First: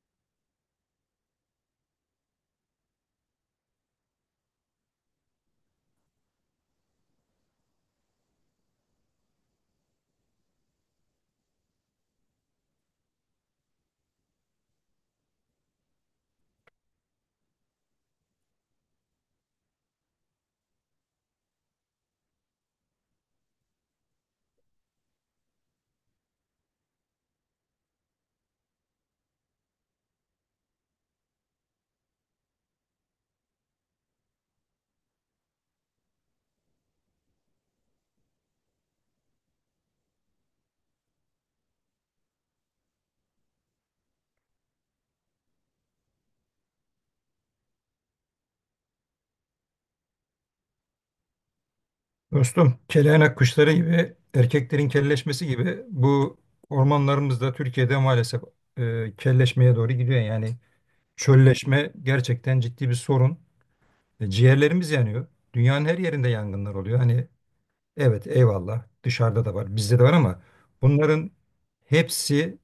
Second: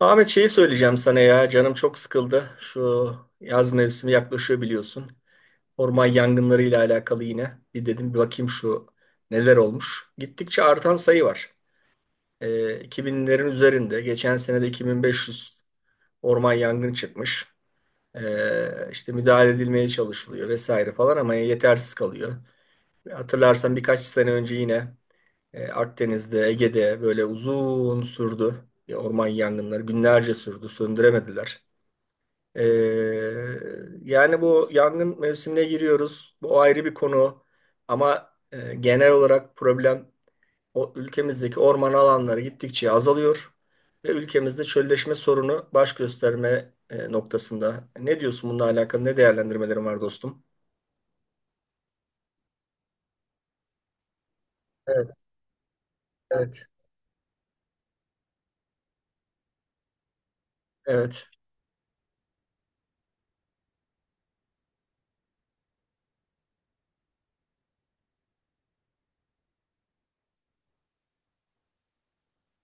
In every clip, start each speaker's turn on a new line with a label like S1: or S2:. S1: Ahmet şeyi söyleyeceğim sana ya. Canım çok sıkıldı. Şu yaz mevsimi yaklaşıyor biliyorsun. Orman yangınları ile alakalı yine. Bir dedim bir bakayım şu neler olmuş. Gittikçe artan sayı var. 2000'lerin üzerinde. Geçen sene de 2500 orman yangını çıkmış. İşte müdahale edilmeye çalışılıyor vesaire falan ama yetersiz kalıyor. Hatırlarsan birkaç sene önce yine Akdeniz'de, Ege'de böyle uzun sürdü. Orman yangınları günlerce sürdü, söndüremediler. Ee, yani bu yangın mevsimine giriyoruz. Bu ayrı bir konu. Ama genel olarak problem o ülkemizdeki orman alanları gittikçe azalıyor ve ülkemizde çölleşme sorunu baş gösterme noktasında. Ne diyorsun bununla alakalı? Ne değerlendirmelerin var dostum?
S2: Dostum, keleynak kuşları gibi, erkeklerin
S1: Evet,
S2: kelleşmesi gibi bu
S1: evet,
S2: ormanlarımız da Türkiye'de maalesef kelleşmeye doğru gidiyor. Yani
S1: evet,
S2: çölleşme gerçekten ciddi bir sorun. Ciğerlerimiz yanıyor. Dünyanın her yerinde yangınlar oluyor. Hani evet, eyvallah, dışarıda da var, bizde de var ama bunların hepsi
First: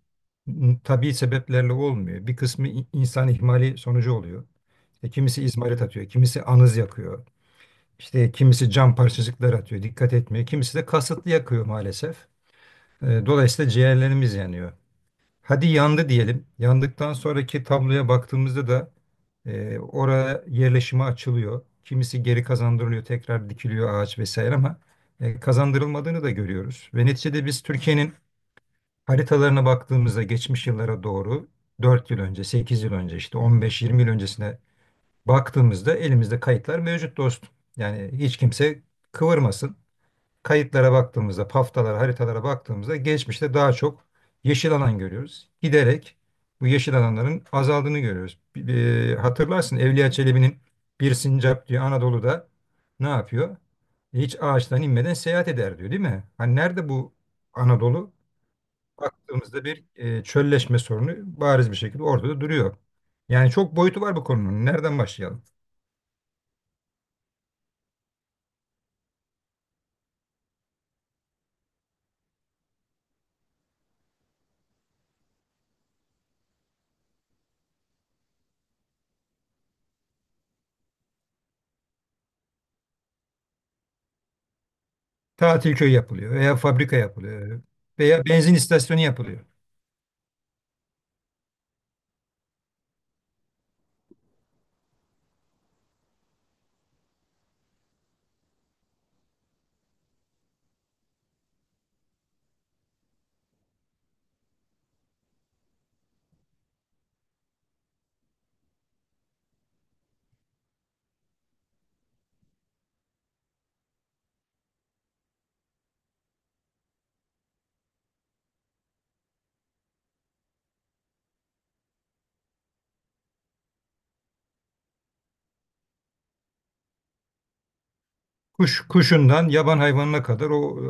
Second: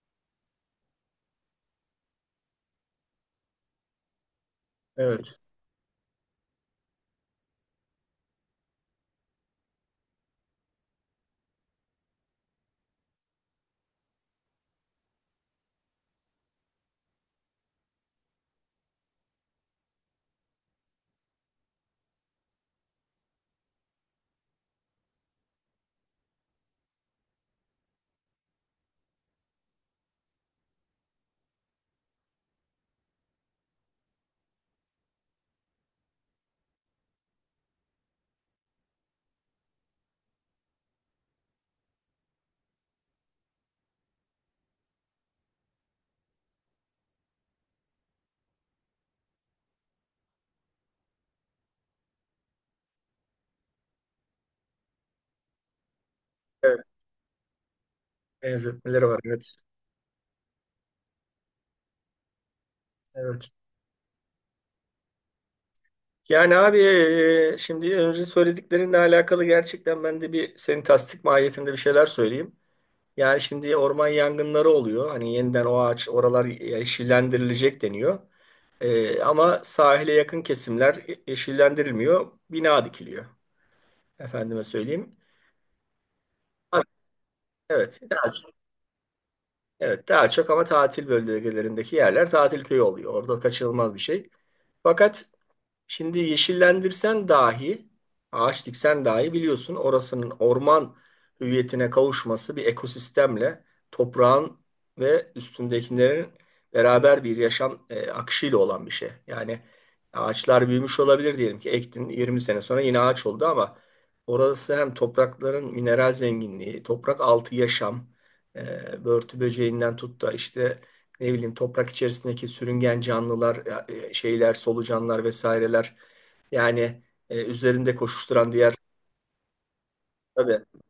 S2: tabii sebeplerle olmuyor. Bir kısmı insan ihmali sonucu oluyor.
S1: evet,
S2: Kimisi izmarit atıyor, kimisi anız yakıyor. İşte kimisi cam parçacıklar atıyor, dikkat etmiyor. Kimisi de kasıtlı yakıyor maalesef. Dolayısıyla ciğerlerimiz yanıyor. Hadi yandı diyelim. Yandıktan sonraki tabloya baktığımızda da oraya yerleşime açılıyor. Kimisi geri kazandırılıyor, tekrar dikiliyor ağaç vesaire ama kazandırılmadığını da görüyoruz. Ve neticede biz Türkiye'nin haritalarına baktığımızda geçmiş yıllara doğru 4 yıl önce, 8 yıl önce, işte 15, 20 yıl öncesine baktığımızda elimizde kayıtlar mevcut dostum. Yani hiç kimse kıvırmasın. Kayıtlara baktığımızda, paftalara, haritalara baktığımızda geçmişte daha çok yeşil alan görüyoruz. Giderek bu yeşil alanların azaldığını görüyoruz. Hatırlarsın, Evliya Çelebi'nin bir sincap diyor Anadolu'da ne yapıyor? Hiç ağaçtan inmeden seyahat eder diyor, değil mi? Hani
S1: evet.
S2: nerede bu Anadolu?
S1: Benzetmeleri var, evet,
S2: Baktığımızda bir çölleşme sorunu bariz bir şekilde ortada duruyor.
S1: evet.
S2: Yani çok boyutu var bu konunun. Nereden başlayalım?
S1: Yani abi, şimdi önce söylediklerinle alakalı gerçekten ben de bir senin tasdik mahiyetinde bir şeyler söyleyeyim. Yani şimdi orman yangınları oluyor. Hani yeniden o ağaç oralar yeşillendirilecek deniyor. Ama sahile yakın kesimler yeşillendirilmiyor. Bina dikiliyor. Efendime söyleyeyim.
S2: Tatil köyü yapılıyor veya
S1: Ha,
S2: fabrika yapılıyor
S1: evet,
S2: veya benzin istasyonu yapılıyor.
S1: evet, daha çok ama tatil bölgelerindeki yerler tatil köyü oluyor. Orada kaçınılmaz bir şey. Fakat şimdi yeşillendirsen dahi, ağaç diksen dahi biliyorsun orasının orman hüviyetine kavuşması bir ekosistemle toprağın ve üstündekilerin beraber bir yaşam akışıyla olan bir şey. Yani ağaçlar büyümüş olabilir diyelim ki ektin 20 sene sonra yine ağaç oldu ama orası hem toprakların mineral zenginliği, toprak altı yaşam, börtü böceğinden tut da işte ne bileyim toprak içerisindeki sürüngen canlılar, şeyler, solucanlar vesaireler. Yani üzerinde koşuşturan diğer.
S2: Kuş kuşundan yaban hayvanına kadar
S1: Tabii.
S2: o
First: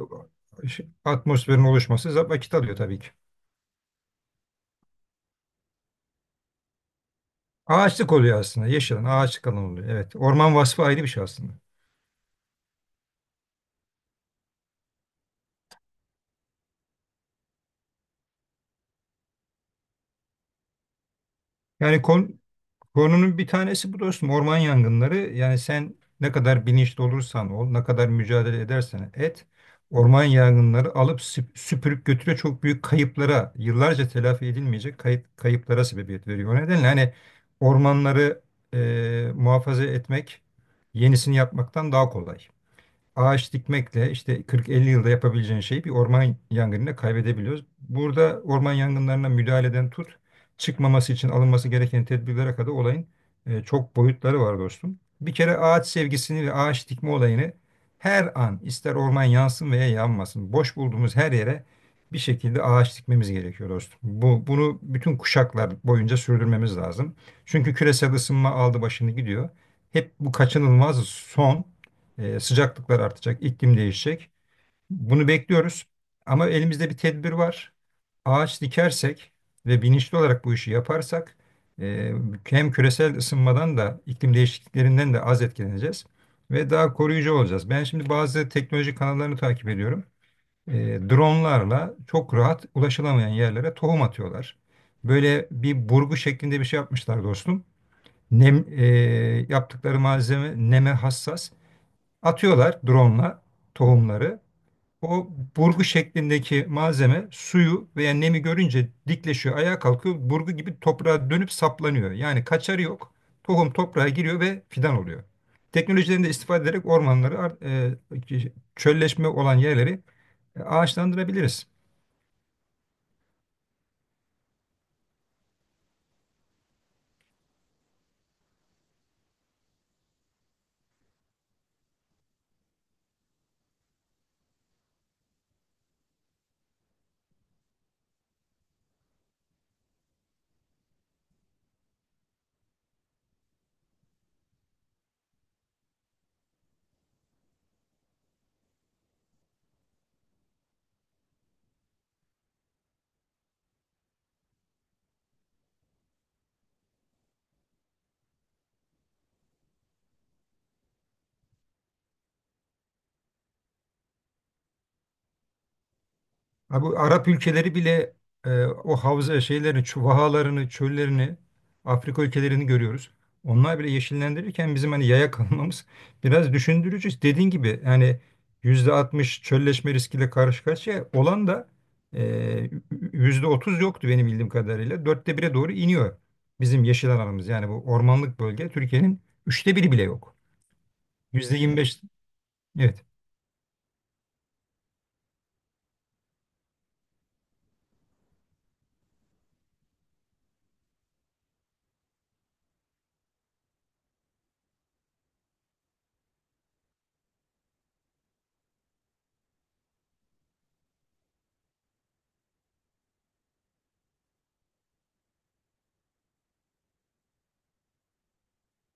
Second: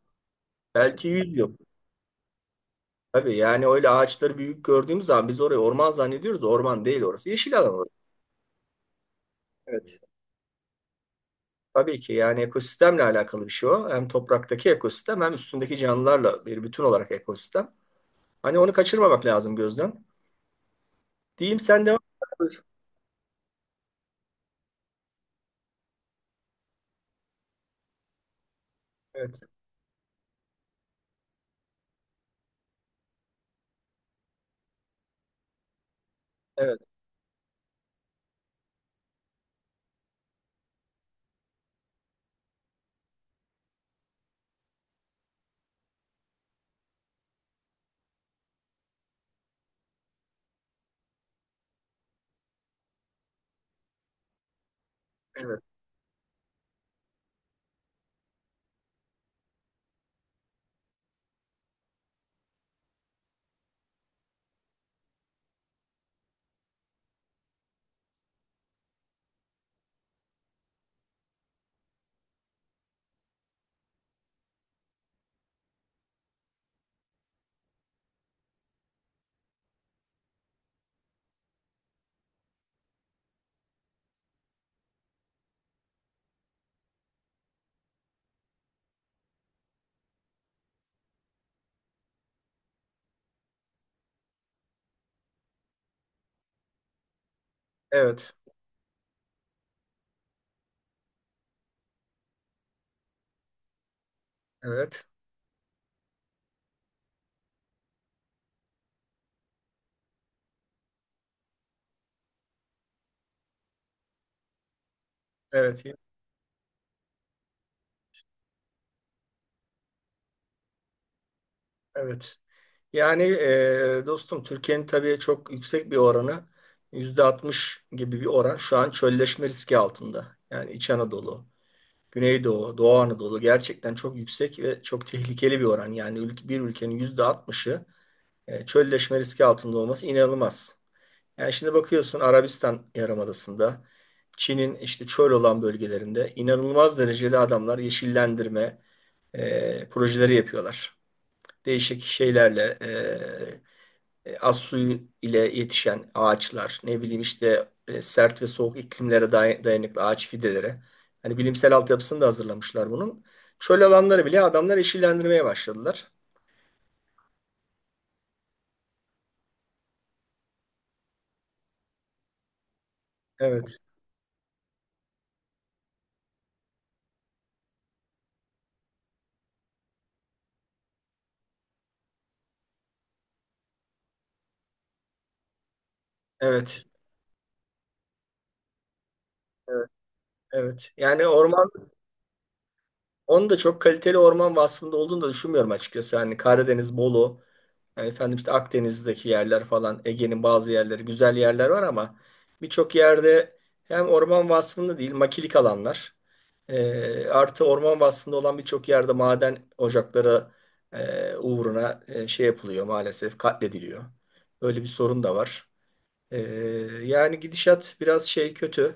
S1: Belki 100 yıl.
S2: atmosferin oluşması vakit alıyor tabii ki.
S1: Tabii yani öyle ağaçları büyük gördüğümüz zaman biz orayı orman zannediyoruz da orman değil orası. Yeşil alan orası.
S2: Ağaçlık oluyor aslında. Yeşil alan, ağaçlık alan oluyor.
S1: Evet.
S2: Evet. Orman vasfı ayrı bir şey aslında.
S1: Tabii ki yani ekosistemle alakalı bir şey o. Hem topraktaki ekosistem hem üstündeki canlılarla bir bütün olarak ekosistem. Hani onu kaçırmamak lazım gözden. Diyeyim sen devam
S2: Yani
S1: et.
S2: konunun bir tanesi bu dostum, orman yangınları. Yani sen ne kadar bilinçli olursan ol, ne kadar mücadele edersen
S1: Evet.
S2: et, orman yangınları alıp süpürüp götürüyor. Çok büyük kayıplara, yıllarca telafi edilmeyecek kayıplara sebebiyet veriyor. O
S1: Evet.
S2: nedenle hani ormanları muhafaza etmek yenisini yapmaktan daha kolay, ağaç dikmekle işte 40-50 yılda yapabileceğin şeyi bir orman yangınına kaybedebiliyoruz. Burada orman yangınlarına müdahaleden tut, çıkmaması için alınması gereken tedbirlere kadar olayın çok boyutları var dostum. Bir kere
S1: Evet.
S2: ağaç sevgisini ve ağaç dikme olayını her an, ister orman yansın veya yanmasın, boş bulduğumuz her yere bir şekilde ağaç dikmemiz gerekiyor dostum. Bunu bütün kuşaklar boyunca sürdürmemiz lazım. Çünkü küresel ısınma aldı başını gidiyor. Hep bu kaçınılmaz son. Sıcaklıklar artacak, iklim değişecek. Bunu bekliyoruz. Ama elimizde bir tedbir var. Ağaç dikersek ve bilinçli olarak bu işi yaparsak e, hem küresel ısınmadan da iklim değişikliklerinden de az etkileneceğiz ve daha koruyucu olacağız. Ben şimdi bazı teknoloji kanallarını takip ediyorum. E, Dronlarla çok rahat ulaşılamayan yerlere tohum atıyorlar. Böyle bir burgu şeklinde bir şey yapmışlar dostum.
S1: Evet.
S2: Nem, e, Yaptıkları malzeme neme hassas. Atıyorlar drone'la tohumları.
S1: Evet.
S2: O burgu şeklindeki malzeme suyu veya nemi görünce dikleşiyor, ayağa kalkıyor. Burgu gibi toprağa dönüp saplanıyor. Yani kaçarı yok. Tohum toprağa giriyor ve fidan oluyor.
S1: Evet. Evet.
S2: Teknolojilerini de istifade ederek ormanları, çölleşme olan yerleri ağaçlandırabiliriz.
S1: Evet. Yani dostum Türkiye'nin tabii çok yüksek bir oranı %60 gibi bir oran şu an çölleşme riski altında. Yani İç Anadolu, Güneydoğu, Doğu Anadolu gerçekten çok yüksek ve çok tehlikeli bir oran. Yani bir ülkenin %60'ı çölleşme riski altında olması inanılmaz. Yani şimdi bakıyorsun Arabistan Yarımadası'nda, Çin'in işte çöl olan bölgelerinde inanılmaz derecede adamlar yeşillendirme projeleri yapıyorlar. Değişik şeylerle az suyu ile yetişen ağaçlar, ne bileyim işte sert ve soğuk iklimlere dayanıklı ağaç fideleri. Hani bilimsel altyapısını da hazırlamışlar bunun. Çöl alanları bile adamlar yeşillendirmeye başladılar.
S2: Ha, bu Arap ülkeleri bile o havza şeylerini, vahalarını, çöllerini, Afrika ülkelerini görüyoruz. Onlar
S1: Evet,
S2: bile yeşillendirirken bizim hani yaya kalmamız biraz düşündürücü. Dediğin gibi yani %60 çölleşme riskiyle karşı karşıya olan da e, %30 yoktu benim bildiğim kadarıyla. Dörtte bire doğru iniyor bizim
S1: evet,
S2: yeşil alanımız. Yani bu ormanlık bölge Türkiye'nin üçte
S1: evet,
S2: biri bile yok.
S1: evet. Yani
S2: Kesinlikle.
S1: orman,
S2: %25, evet.
S1: onun da çok kaliteli orman vasfında olduğunu da düşünmüyorum açıkçası. Hani Karadeniz, Bolu, yani efendim işte Akdeniz'deki yerler falan, Ege'nin bazı yerleri güzel yerler var ama birçok yerde hem orman vasfında değil makilik alanlar artı orman vasfında olan birçok yerde maden ocakları uğruna şey yapılıyor maalesef katlediliyor. Böyle bir sorun da var. E, Yani gidişat biraz şey kötü.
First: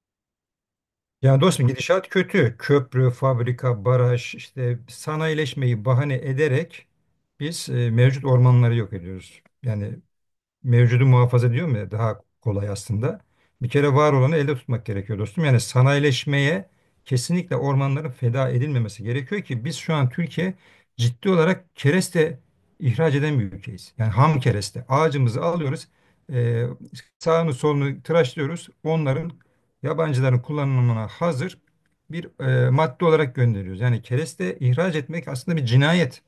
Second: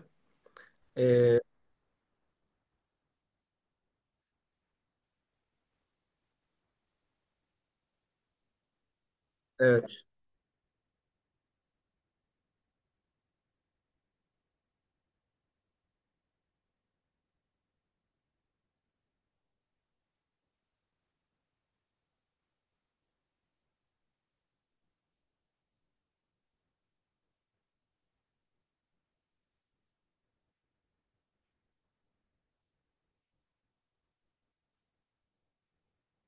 S1: E,
S2: Yani dostum, gidişat kötü. Köprü, fabrika, baraj, işte sanayileşmeyi bahane ederek biz mevcut ormanları yok ediyoruz. Yani
S1: evet,
S2: mevcudu muhafaza diyorum ya, daha kolay aslında. Bir kere var olanı elde tutmak gerekiyor dostum. Yani sanayileşmeye kesinlikle ormanların feda edilmemesi gerekiyor ki biz şu an Türkiye ciddi olarak kereste ihraç eden bir ülkeyiz. Yani ham kereste. Ağacımızı alıyoruz, e, sağını solunu tıraşlıyoruz. Onların, yabancıların kullanımına hazır bir madde olarak gönderiyoruz. Yani kereste ihraç etmek aslında bir cinayet.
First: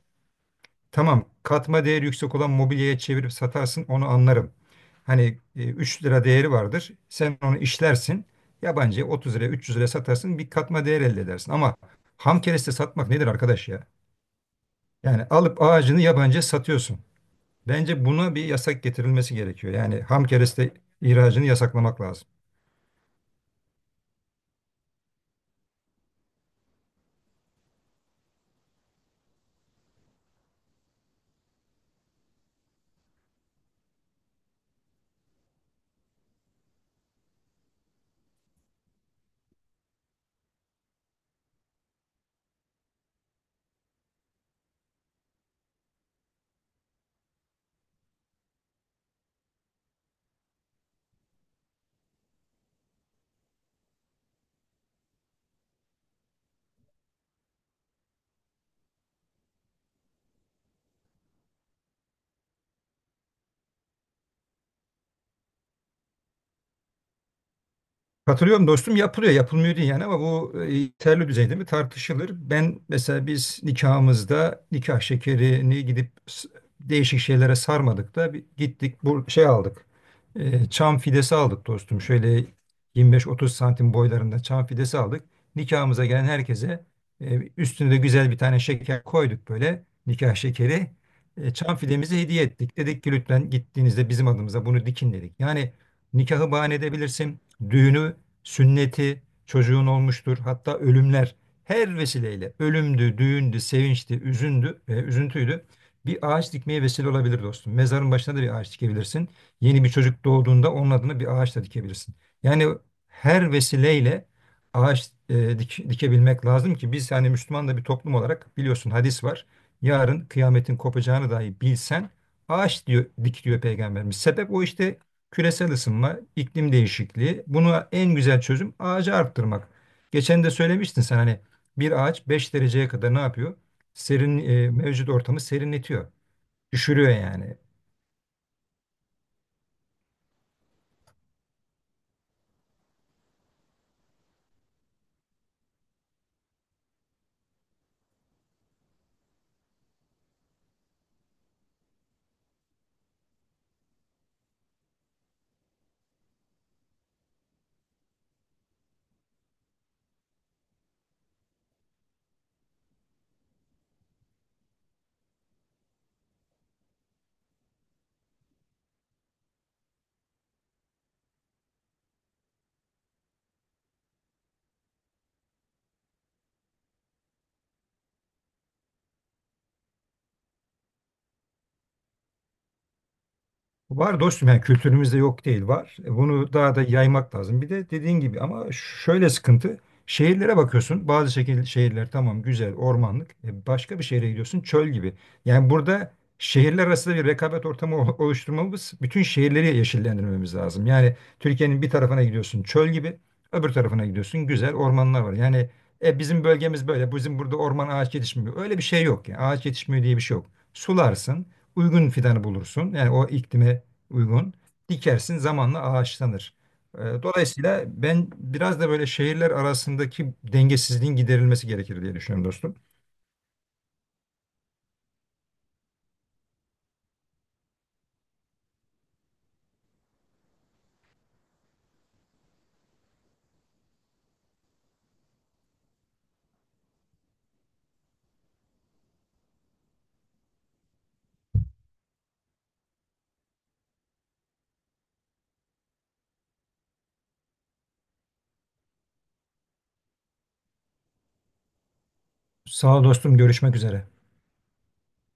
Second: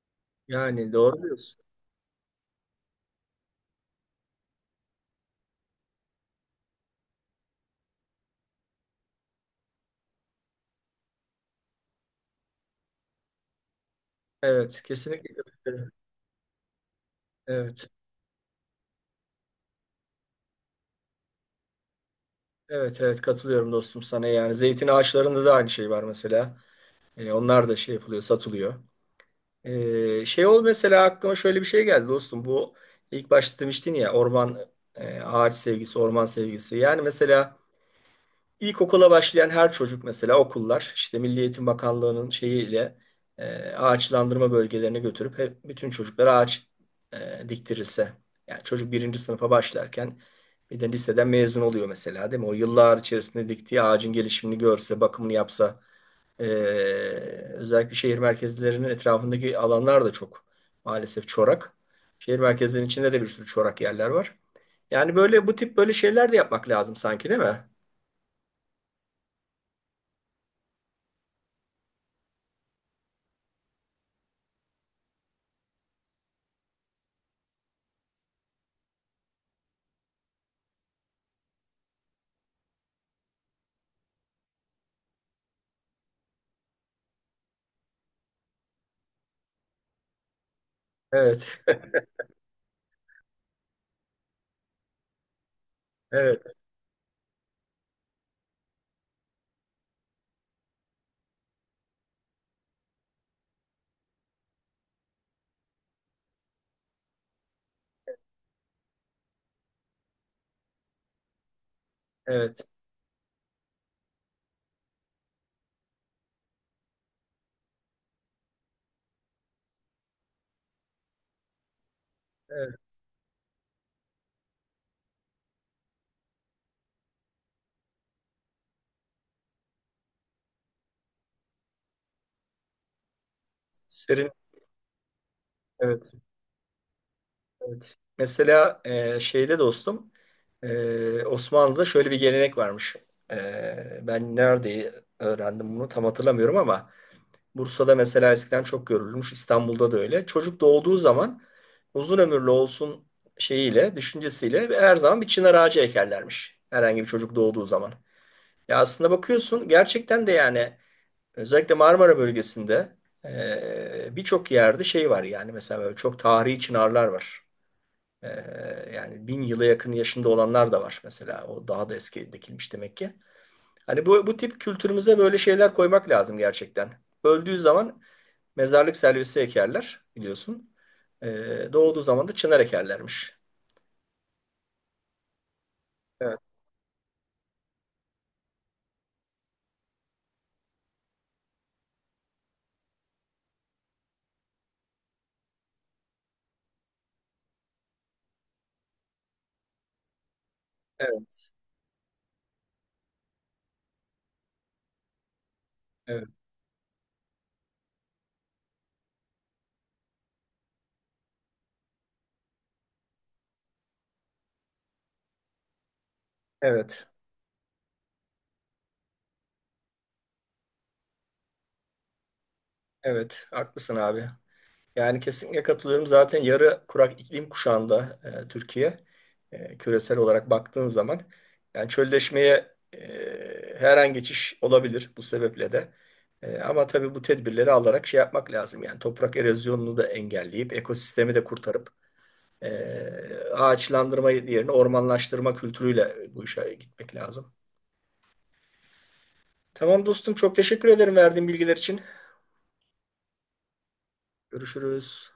S1: yani doğru
S2: Tamam,
S1: diyorsun.
S2: katma değeri yüksek olan mobilyaya çevirip satarsın, onu anlarım. Hani 3 lira değeri vardır. Sen onu işlersin. Yabancıya 30 liraya, 300 liraya satarsın, bir katma değer elde edersin. Ama ham kereste satmak nedir arkadaş ya?
S1: Evet,
S2: Yani
S1: kesinlikle
S2: alıp
S1: katılıyorum.
S2: ağacını yabancıya satıyorsun.
S1: Evet.
S2: Bence buna bir yasak getirilmesi gerekiyor. Yani ham kereste ihracını yasaklamak lazım.
S1: Evet, evet, katılıyorum dostum sana, yani zeytin ağaçlarında da aynı şey var mesela. Onlar da şey yapılıyor, satılıyor. Şey ol, mesela aklıma şöyle bir şey geldi dostum. Bu ilk başta demiştin ya, orman, ağaç sevgisi, orman sevgisi. Yani mesela ilkokula başlayan her çocuk, mesela okullar işte Milli Eğitim Bakanlığı'nın şeyiyle ağaçlandırma bölgelerine götürüp hep bütün çocuklara ağaç diktirilse. Yani çocuk birinci sınıfa başlarken bir de liseden mezun oluyor mesela değil mi? O yıllar içerisinde diktiği ağacın gelişimini görse, bakımını yapsa, ee, özellikle şehir merkezlerinin etrafındaki alanlar da çok maalesef çorak. Şehir merkezlerinin içinde de bir sürü çorak yerler var. Yani böyle bu tip böyle şeyler de yapmak lazım sanki değil mi?
S2: Katılıyorum dostum, yapılıyor yapılmıyor değil yani, ama bu yeterli düzeyde mi tartışılır. Ben mesela biz nikahımızda nikah şekerini gidip değişik şeylere sarmadık da bir gittik bu şey aldık. E, çam fidesi aldık dostum, şöyle 25-30 santim boylarında çam fidesi aldık. Nikahımıza gelen herkese üstüne de güzel bir tane şeker koyduk, böyle nikah şekeri.
S1: Evet,
S2: Çam fidemizi hediye ettik. Dedik ki lütfen gittiğinizde bizim adımıza bunu dikin dedik. Yani nikahı
S1: evet,
S2: bahane edebilirsin. Düğünü, sünneti çocuğun olmuştur. Hatta ölümler, her vesileyle, ölümdü, düğündü, sevinçti, üzüntüydü. Bir ağaç dikmeye vesile olabilir dostum. Mezarın başına da bir ağaç dikebilirsin. Yeni bir çocuk doğduğunda onun adına bir ağaç da dikebilirsin. Yani
S1: evet,
S2: her vesileyle ağaç dikebilmek lazım ki biz yani Müslüman da bir toplum olarak biliyorsun, hadis var. Yarın kıyametin kopacağını dahi bilsen
S1: evet.
S2: ağaç diyor, dik diyor peygamberimiz. Sebep o işte, küresel ısınma, iklim değişikliği. Buna en güzel çözüm ağacı arttırmak. Geçen de söylemiştin sen, hani bir ağaç 5 dereceye kadar ne yapıyor?
S1: Serin,
S2: Serin, mevcut ortamı serinletiyor.
S1: evet,
S2: Düşürüyor yani.
S1: evet. Mesela, şeyde dostum, Osmanlı'da şöyle bir gelenek varmış. Ben nerede öğrendim bunu tam hatırlamıyorum ama Bursa'da mesela eskiden çok görülmüş, İstanbul'da da öyle. Çocuk doğduğu zaman uzun ömürlü olsun şeyiyle, düşüncesiyle her zaman bir çınar ağacı ekerlermiş. Herhangi bir çocuk doğduğu zaman. Ya aslında bakıyorsun gerçekten de yani özellikle Marmara bölgesinde birçok yerde şey var yani mesela böyle çok tarihi çınarlar var. E, Yani 1000 yıla yakın yaşında olanlar da var mesela. O daha da eski dikilmiş demek ki. Hani bu tip kültürümüze böyle şeyler koymak lazım gerçekten. Öldüğü zaman mezarlık servisi ekerler biliyorsun. Doğduğu zaman da çınar ekerlermiş.
S2: Var dostum, yani kültürümüzde yok değil, var.
S1: Evet,
S2: Bunu daha da yaymak lazım. Bir de dediğin gibi ama şöyle sıkıntı. Şehirlere bakıyorsun. Bazı şehirler tamam, güzel ormanlık. Başka bir şehre gidiyorsun çöl gibi. Yani burada şehirler arasında bir rekabet ortamı oluşturmamız, bütün şehirleri yeşillendirmemiz lazım. Yani
S1: evet,
S2: Türkiye'nin bir tarafına gidiyorsun çöl gibi, öbür tarafına gidiyorsun güzel ormanlar var. Yani
S1: evet,
S2: bizim bölgemiz böyle. Bizim burada orman ağaç yetişmiyor. Öyle bir şey yok. Yani. Ağaç yetişmiyor diye bir şey yok. Sularsın, uygun fidanı bulursun. Yani o iklime uygun. Dikersin, zamanla ağaçlanır.
S1: evet,
S2: Dolayısıyla ben biraz da böyle şehirler arasındaki dengesizliğin giderilmesi gerekir diye düşünüyorum dostum.
S1: evet. Haklısın abi. Yani kesinlikle katılıyorum. Zaten yarı kurak iklim kuşağında, Türkiye, küresel olarak baktığın zaman yani çölleşmeye, her an geçiş olabilir bu sebeple de. Ama tabii bu tedbirleri alarak şey yapmak lazım. Yani toprak erozyonunu da engelleyip ekosistemi de kurtarıp, Ee, ağaçlandırma yerine ormanlaştırma kültürüyle bu işe gitmek lazım. Tamam dostum, çok teşekkür ederim verdiğin bilgiler için.
S2: Sağ ol dostum, görüşmek üzere.
S1: Görüşürüz.